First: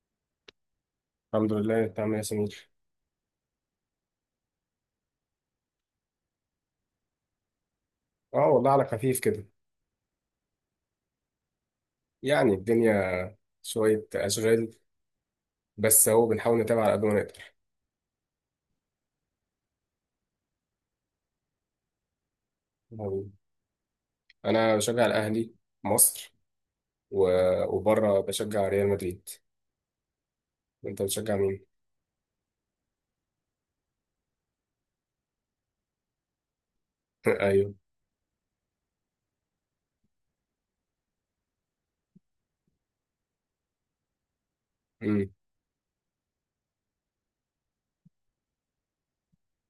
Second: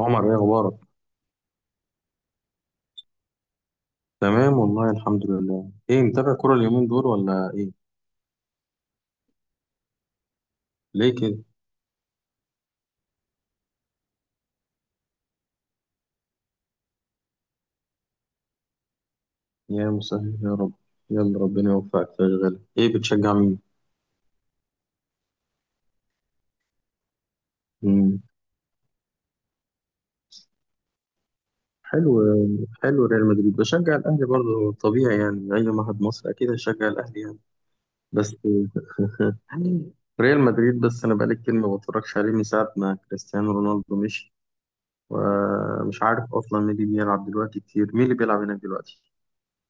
عمر، ايه اخبارك؟ الحمد لله، انت عامل ايه يا سمير؟ تمام والله الحمد لله. ايه، متابع كرة اليومين دول ولا ايه؟ اه والله، على خفيف كده. ليه كده؟ يعني الدنيا، شوية أشغال، بس هو بنحاول نتابع على قد ما نقدر. يا مسهل يا رب. يلا ربنا يوفقك في اشغالك. ايه يعني بتشجع مين؟ أنا بشجع الأهلي، مصر، و... وبره مم. بشجع ريال مدريد. أنت بتشجع مين؟ حلو. حلو، ريال مدريد. بشجع الاهلي برضه، طبيعي يعني، اي واحد مصري اكيد هيشجع الاهلي يعني. أيوه. بس يعني، ريال مدريد بس انا بقالي كتير ما بتفرجش عليه من ساعة ما كريستيانو رونالدو مشي. امم ومش عارف اصلا مين اللي بيلعب دلوقتي، كتير مين اللي بيلعب هناك دلوقتي.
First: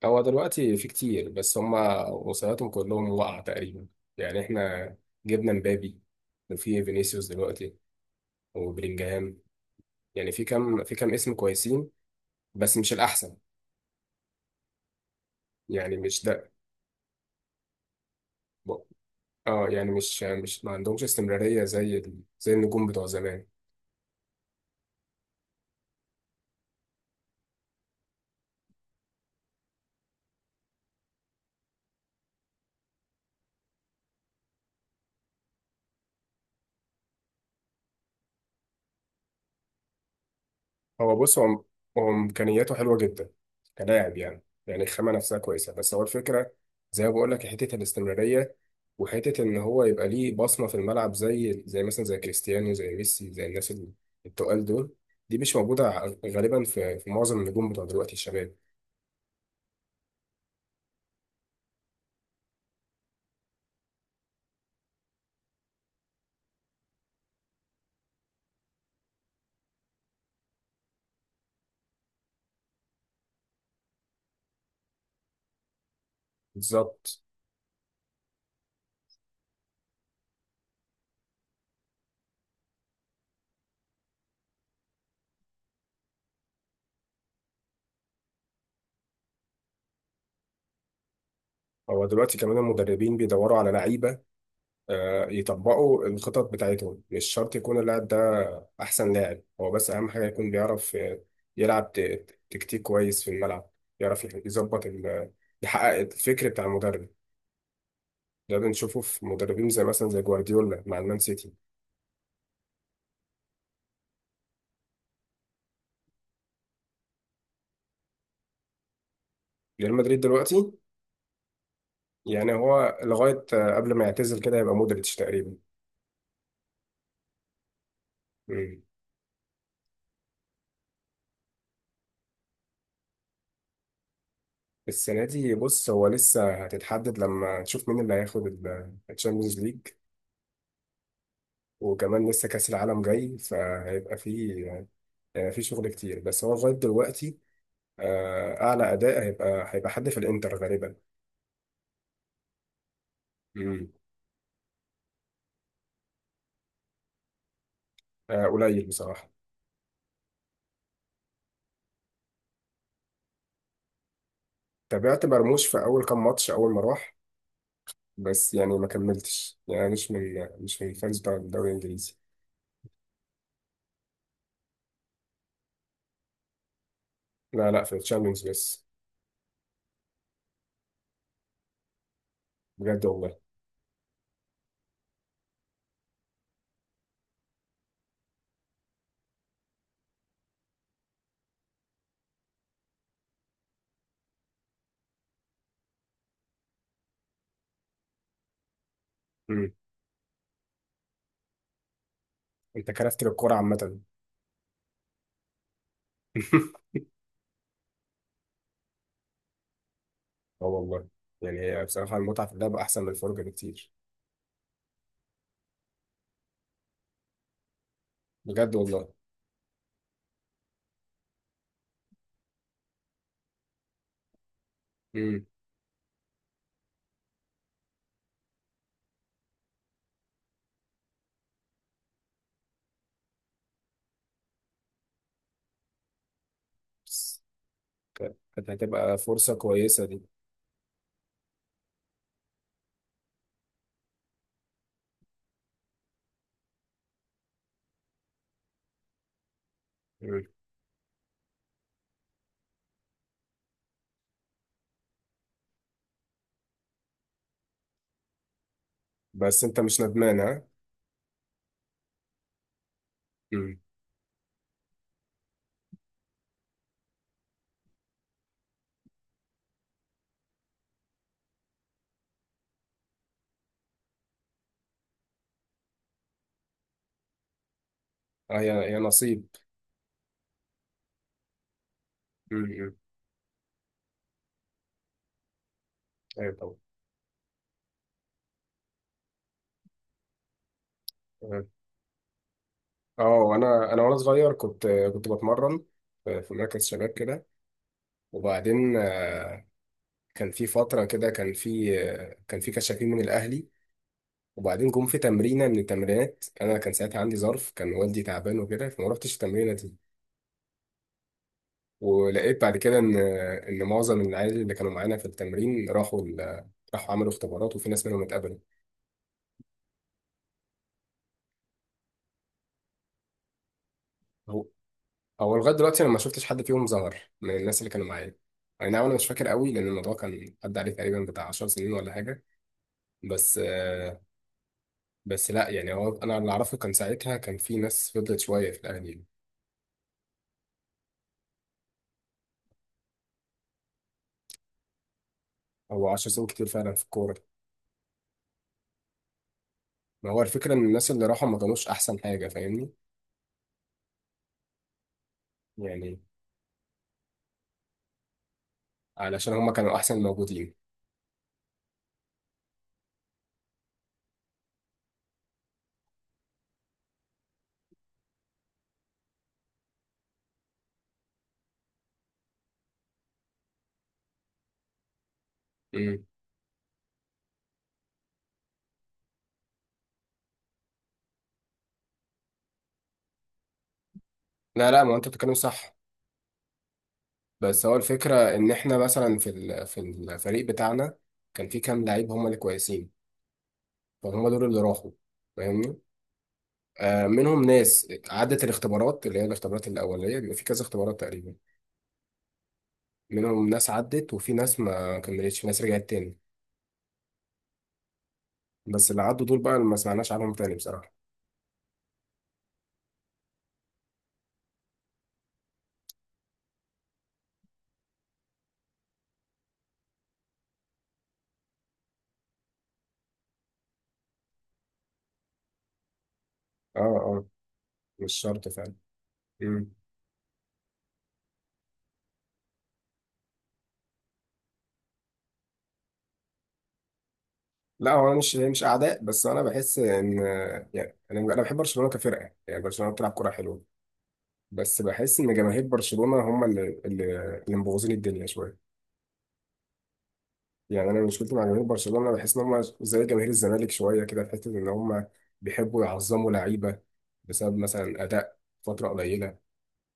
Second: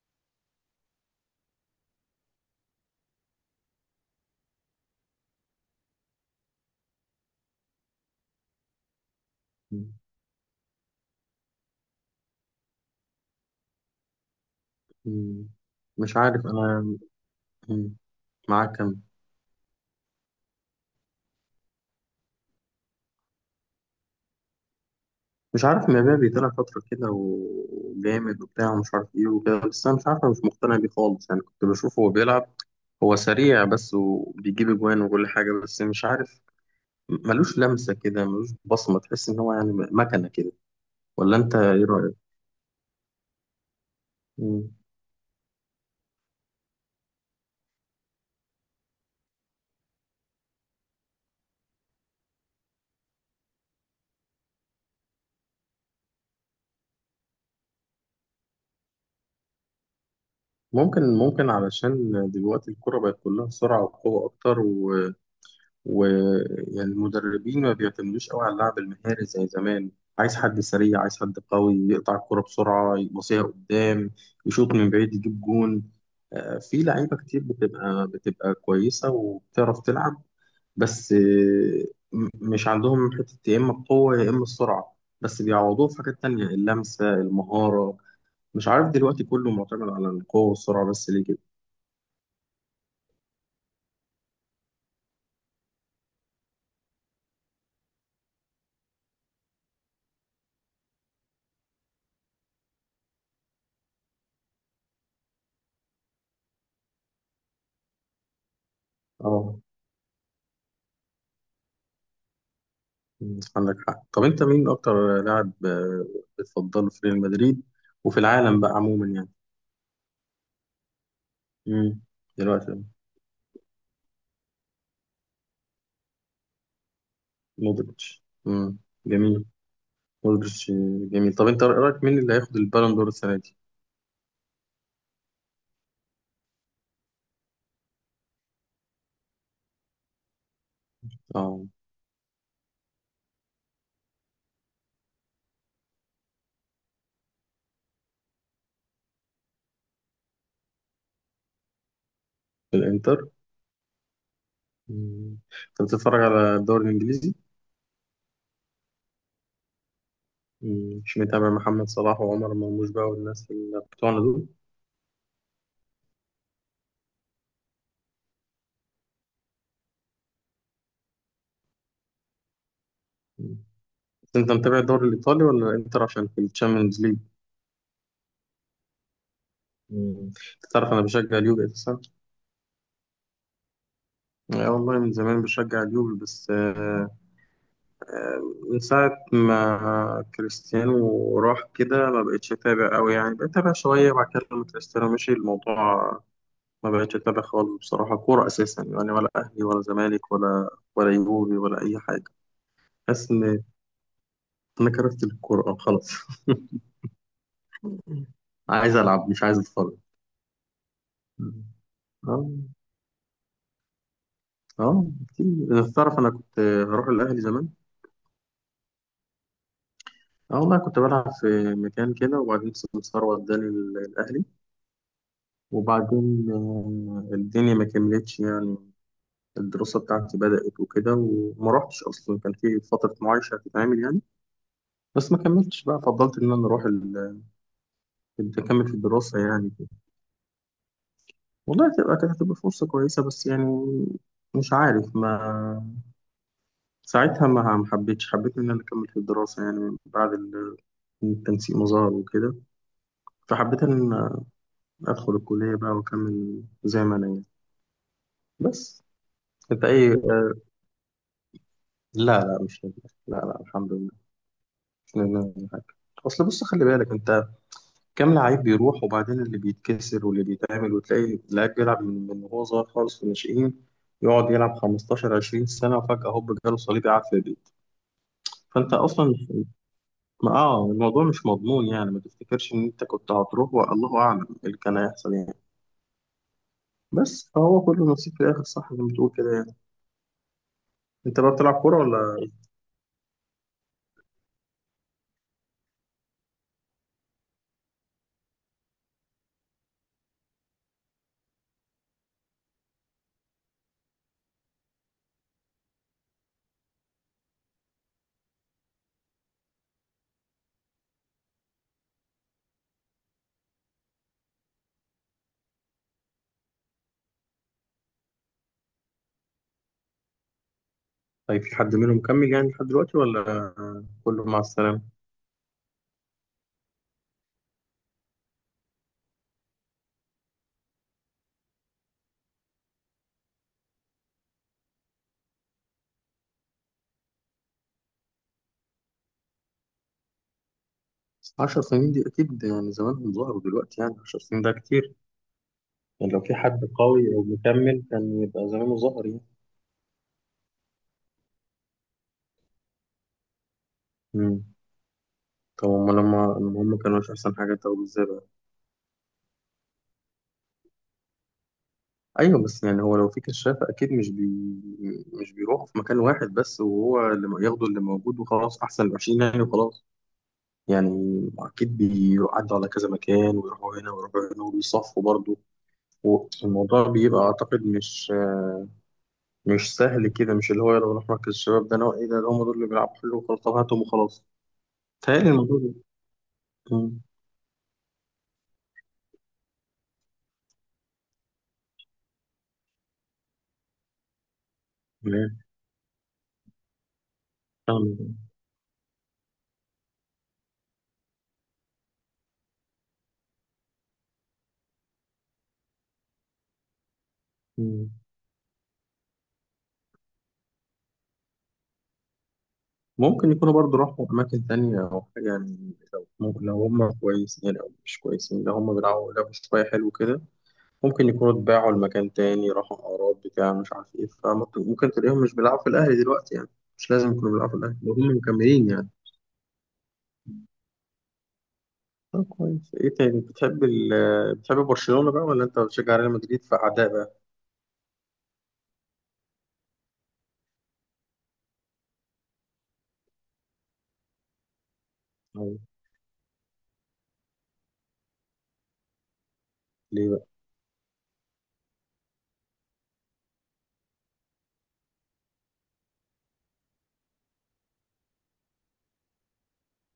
هو دلوقتي في كتير، بس هما وصياتهم كلهم وقع تقريبا. يعني إحنا جبنا مبابي، وفي فينيسيوس دلوقتي، وبلينجهام. مم. يعني في كام، في كام اسم كويسين، بس مش الأحسن. مم. يعني مش مش عارف ده. انا. مم. معاك كم؟ اه، يعني مش ما عندهمش استمرارية زي زي النجوم بتوع زمان. مش عارف، مبابي طلع فترة كده وجامد وبتاع ومش عارف ايه وكده، بس أنا مش عارف، أنا مش مقتنع بيه خالص يعني. كنت بشوفه وهو بيلعب، هو سريع بس وبيجيب أجوان وكل حاجة، بس مش عارف. ملوش لمسة كده، ملوش بصمة، تحس إن هو يعني مكنة كده. هو ولا بص أنت هو إيه هو رأيك؟ إمكانياته حلوة جدا كلاعب، يعني مم. يعني الخامة نفسها كويسة، بس هو الفكرة، زي ما بقول لك، حتة الاستمرارية، وحتة إن هو يبقى ليه بصمة في الملعب، زي زي مثلا زي كريستيانو، زي ميسي، زي الناس التقال دول. دي مش موجودة غالبا في في معظم النجوم بتوع دلوقتي الشباب. ممكن علشان دلوقتي الكرة بقت كلها سرعة وقوة أكتر. ويعني المدربين ما بيعتمدوش قوي على اللعب المهاري زي زمان. عايز حد سريع، عايز حد قوي يقطع الكرة بسرعة، يبصيها قدام، يشوط من بعيد، يجيب جون. آه، في لعيبة بالظبط. كتير بتبقى كويسة وبتعرف تلعب. بس مش عندهم حتة، يا إما القوة يا إما السرعة، بس بيعوضوه في حاجات تانية، اللمسة، المهارة. مش عارف، دلوقتي كله معتمد على القوة والسرعة بس، ليه كده؟ هو دلوقتي كمان المدربين بيدوروا على لعيبة يطبقوا الخطط بتاعتهم، مش شرط يكون اللاعب ده أحسن لاعب، هو بس أهم حاجة يكون بيعرف يلعب تكتيك كويس في الملعب، يعرف يظبط يحقق الفكر بتاع المدرب. ده بنشوفه في اه. مدربين زي مثلا زي جوارديولا مع المان سيتي. مم، عندك حق. طب انت مين اكتر لاعب بتفضله في ريال مدريد وفي العالم بقى عموما يعني؟ ريال مدريد دلوقتي، مم. يعني دلوقتي هو لغاية قبل ما يعتزل كده، يبقى مودريتش تقريبا. مودريتش. مم. مم. جميل. مودريتش جميل. طب انت رايك مين اللي هياخد البالون دور السنه دي؟ السنة دي بص، هو لسه هتتحدد لما نشوف مين اللي هياخد الشامبيونز ليج، اه وكمان لسه كأس العالم جاي، فهيبقى فيه في شغل كتير. بس هو لغاية دلوقتي، أعلى أداء هيبقى حد في الإنتر غالبا. الانتر. مم. مم. انت بتتفرج على الدوري الانجليزي؟ قليل بصراحة. مم. مش متابع محمد صلاح وعمر مرموش بقى والناس اللي بتوعنا دول؟ تابعت مرموش في أول كام ماتش أول ما راح، بس يعني ما كملتش. يعني مش من الفانز بتاع الدوري الإنجليزي. مم. بس انت متابع الدوري الايطالي ولا الانتر عشان في الشامبيونز ليج؟ لا لا، في الشامبيونز بس. مم. انت تعرف انا بشجع اليوفي اساسا. بجد والله. لا والله، من زمان بشجع اليوفي بس آه، من ساعة ما كريستيانو راح كده ما بقتش أتابع أوي يعني. بقيت أتابع شوية بعد كده لما كريستيانو مشي. الموضوع ما بقتش أتابع خالص بصراحة كورة أساسا يعني، ولا أهلي مم. ولا زمالك ولا، ولا يوفي ولا أي حاجة. أنت كرفت حاسس للكورة إن عامة؟ أنا كرفت الكورة خلاص. عايز ألعب مش عايز أتفرج. اه والله، يعني هي بصراحة المتعة آه، في اللعب أحسن من الفرجة بكتير. آه كتير. تعرف أنا كنت هروح الأهلي زمان. بجد والله. اه والله، كنت بلعب في مكان كده وبعدين سمسار وداني الأهلي. مم. وبعدين الدنيا ما كملتش يعني. الدراسة بتاعتي بدأت وكده وما رحتش. أصلا كان في فترة معايشة هتتعمل يعني، بس ما كملتش بقى. فضلت إن أنا أروح بس كانت أكمل في هتبقى الدراسة فرصة يعني كده. كويسة دي. والله تبقى كانت هتبقى فرصة كويسة، بس يعني مش عارف. ما ساعتها ما حبيتش، حبيت إن أنا أكمل في الدراسة يعني بعد مم. التنسيق مظهر وكده. فحبيت إن أدخل الكلية بقى وأكمل زي ما أنا يعني. بس بس أنت انت مش اي ندمان آه، ها؟ لا لا مش ندمان، لا لا الحمد لله. مش ندمان على حاجه. اصل بص، خلي بالك انت كام لعيب بيروح وبعدين اللي بيتكسر واللي بيتعمل، وتلاقي لعيب بيلعب من وهو صغير خالص في الناشئين، يقعد يلعب 15 20 سنه وفجاه هوب جاله صليبي قاعد في البيت. اه، يا فانت يا اصلا نصيب. ما اه الموضوع مش مضمون يعني. ما تفتكرش ان مم. انت كنت هتروح، والله اعلم ايه اللي كان هيحصل يعني. ايوه طبعا. بس هو كله نصيب في الاخر، صح؟ زي ما بتقول كده يعني. انت بقى تمام. بتلعب كوره ولا؟ اه، انا وانا صغير كنت، كنت بتمرن في في مركز شباب كده، وبعدين كان في فتره كده، كان في كان في كشافين من الاهلي، وبعدين جم في تمرينه من التمرينات، انا كان ساعتها عندي ظرف، كان والدي تعبان وكده، فما رحتش التمرينه دي. ولقيت بعد كده ان ان معظم العيال اللي كانوا معانا في التمرين راحوا راحوا عملوا اختبارات، وفي ناس منهم اتقبلوا. طيب في حد منهم مكمل يعني لحد دلوقتي ولا كله مع السلامه؟ هو لغايه دلوقتي انا ما شفتش حد فيهم ظهر من الناس اللي كانوا معايا. اي نعم، انا مش فاكر قوي لان الموضوع كان عدى عليه تقريبا بتاع 10 سنين ولا حاجه. بس بس لا يعني، هو انا اللي اعرفه كان ساعتها كان في ناس فضلت شويه في الاهلي. 10 سنين دي أكيد يعني زمانهم ظهروا دلوقتي، يعني 10 سنين ده كتير. هو 10 يعني لو سنين في كتير حد فعلا في الكوره. قوي أو مكمل كان يبقى زمانه ظهر يعني. ما هو الفكره ان الناس اللي راحوا ما كانوش احسن حاجه، فاهمني؟ مم. طب هما يعني لما هما كانوا مش أحسن حاجة، طب إزاي بقى؟ علشان هم كانوا احسن الموجودين. أيوه بس يعني هو لو في كشاف أكيد مش بيروحوا في مكان واحد بس وهو اللي ياخدوا اللي موجود وخلاص، أحسن العشرين يعني وخلاص. يعني أكيد بيعدوا على كذا مكان، ويروحوا هنا ويروحوا هنا وبيصفوا برضه. مم. والموضوع بيبقى أعتقد مش سهل كده. مش اللي هو يلا نروح مركز الشباب ده نوع ايه ده، ده هم دول اللي بيلعبوا حلو وخلاص، طب هاتهم وخلاص. لا لا، ما انت تهيألي بتتكلم الموضوع ده. صح. مم. بس هو الفكره ان احنا مثلا في في الفريق بتاعنا كان في كام لعيب هم اللي كويسين، فهم دول اللي راحوا، لا. فاهمني؟ منهم ناس فاهم. عدت الاختبارات، اللي هي الاختبارات الأولية، بيبقى في كذا اختبارات تقريبا. منهم ناس عدت، وفي ناس ما كملتش، في ناس رجعت تاني. مم. بس اللي عدوا دول بقى اللي ما سمعناش عنهم تاني بصراحة. ممكن يكونوا برضو راحوا أماكن تانية أو حاجة يعني، لو ممكن لو هم كويسين يعني أو مش كويسين، لو هم بيلعبوا لعبوا شوية حلو كده، ممكن يكونوا اتباعوا لمكان تاني راحوا أعراض بتاع مش عارف إيه. فممكن تلاقيهم مش بيلعبوا في الأهلي دلوقتي يعني. اه مش لازم اه. يكونوا بيلعبوا في الأهلي لو مش هم شرط مكملين فعلا. يعني. مم. طب كويس. إيه تاني، بتحب برشلونة بقى ولا أنت بتشجع ريال مدريد فأعداء لا، هو انا مش اعداء، بس انا بحس ان، يعني انا بحب برشلونة كفرقة، يعني برشلونة بتلعب كرة حلوة، بس بحس ان بقى؟ جماهير برشلونة هم اللي مبوظين الدنيا شوية. ليه بقى؟ يعني انا مشكلتي مع جماهير برشلونه، بحس ان هم زي جماهير الزمالك شويه كده، في حته ان هم بيحبوا يعظموا لعيبه بسبب مثلا اداء فتره قليله،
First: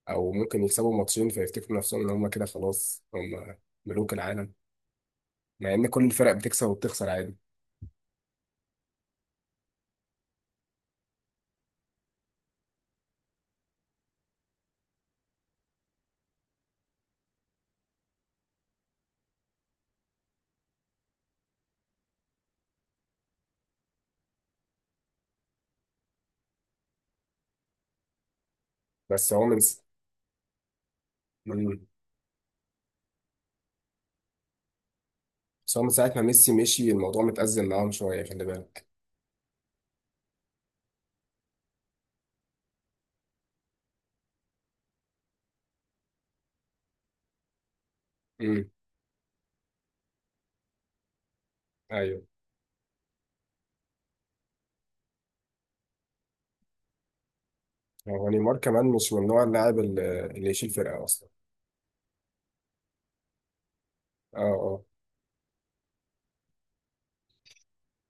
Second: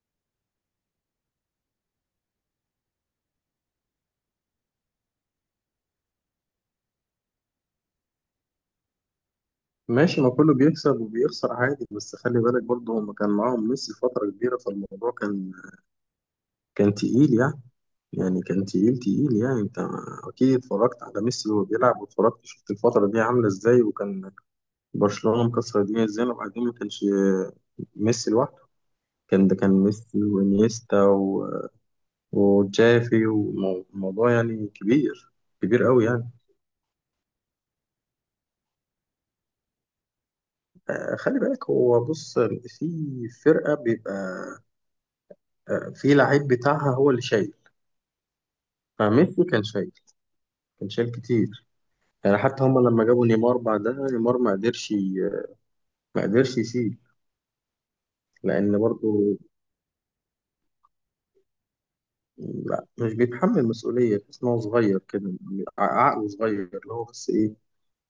او ممكن يكسبوا ماتشين فيفتكروا نفسهم ان هم كده خلاص هم ملوك العالم، مع ان كل الفرق بتكسب وبتخسر عادي. ماشي، ما كله بيكسب وبيخسر عادي، بس خلي بالك برضه هم كان معاهم ميسي فترة كبيرة، فالموضوع كان تقيل يعني. يعني كان تقيل تقيل يعني. انت اكيد اتفرجت على ميسي وهو بيلعب، واتفرجت شفت الفترة دي عاملة ازاي، وكان برشلونة مكسر الدنيا ازاي. وبعدين ما كانش ميسي لوحده. بس هو كان ده من كان س... ميسي وانيستا مم. وجافي، والموضوع يعني كبير، بس هو كبير من قوي ساعه ما يعني. ميسي مشي، الموضوع متأزم معاهم شويه، خلي بالك. خلي بالك، هو بص، في فرقة بيبقى في لعيب بتاعها هو اللي شايل. امم. فميسي كان شايل كتير. ايوه. يعني حتى هما لما جابوا نيمار بعدها نيمار ما قدرش يشيل. هو نيمار لأن كمان مش من برضه، نوع اللاعب اللي يشيل فرقه اصلا. لا مش بيتحمل مسؤولية، اه تحس إن هو اه. صغير كده، ع- عقله صغير اللي هو بس إيه،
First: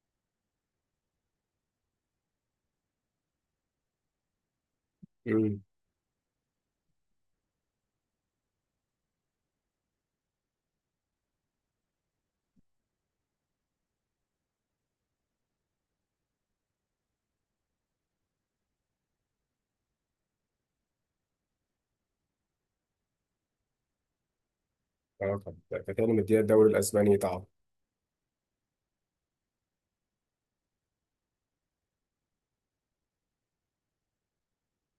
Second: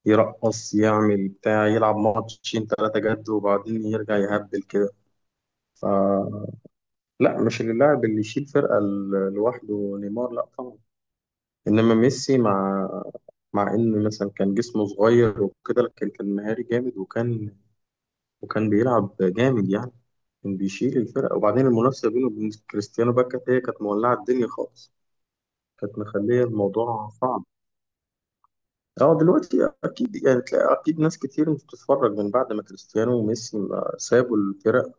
يرقص يعمل بتاع، يلعب ماتشين تلاتة جد وبعدين يرجع يهبل كده. امم. فلا، مش اللاعب اللي يشيل فرقة لوحده نيمار، لا طبعا. إنما ميسي، مع إن مثلا كان جسمه صغير وكده، لكن كان مهاري جامد، وكان بيلعب جامد يعني. كان بيشيل الفرقة. وبعدين المنافسة بينه وبين كريستيانو بقى كانت، هي كانت مولعة الدنيا خالص. اه، كان، كان كانت تاني مديها مخلية الدوري الموضوع الاسباني. صعب. اه دلوقتي اكيد يعني، تلاقي اكيد ناس كتير مش بتتفرج من بعد ما كريستيانو وميسي ما سابوا الفرق.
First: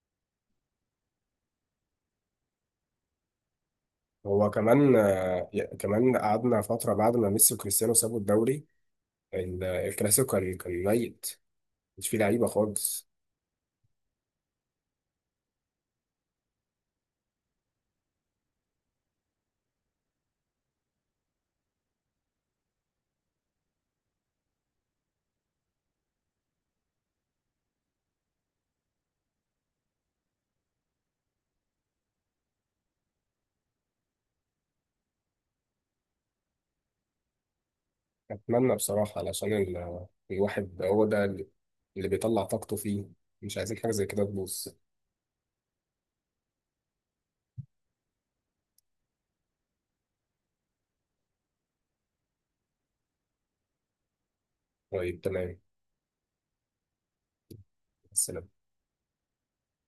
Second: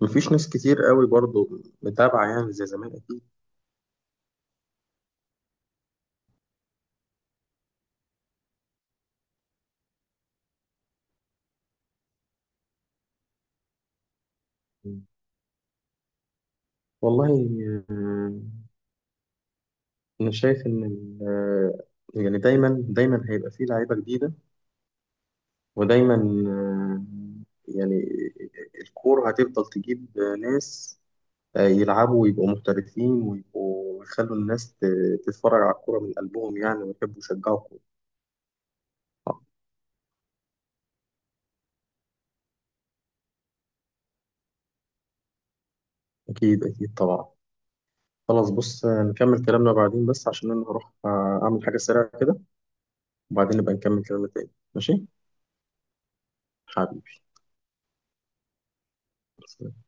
مفيش ناس كتير قوي برضو متابعة يعني زي زمان اكيد. هو كمان كمان قعدنا فترة بعد ما ميسي وكريستيانو سابوا الدوري، الكلاسيكو كان، كان ميت، مش فيه لعيبة خالص. والله. آه، انا شايف ان يعني دايما هيبقى فيه لعيبة جديدة. ودايما يعني الكورة هتفضل تجيب ناس يلعبوا ويبقوا محترفين ويبقوا يخلوا الناس تتفرج على الكورة من قلبهم يعني، ويحبوا يشجعوا الكورة. أتمنى بصراحة آه، علشان الواحد هو ده اللي، اللي بيطلع طاقته فيه، مش عايزين حاجة زي كده تبوظ. أكيد أكيد طبعا. خلاص بص، نكمل كلامنا بعدين بس عشان أنا هروح أعمل حاجة سريعة كده. وبعدين نبقى نكمل كلامنا تاني، ماشي؟ طيب تمام. حبيبي. بس سلام.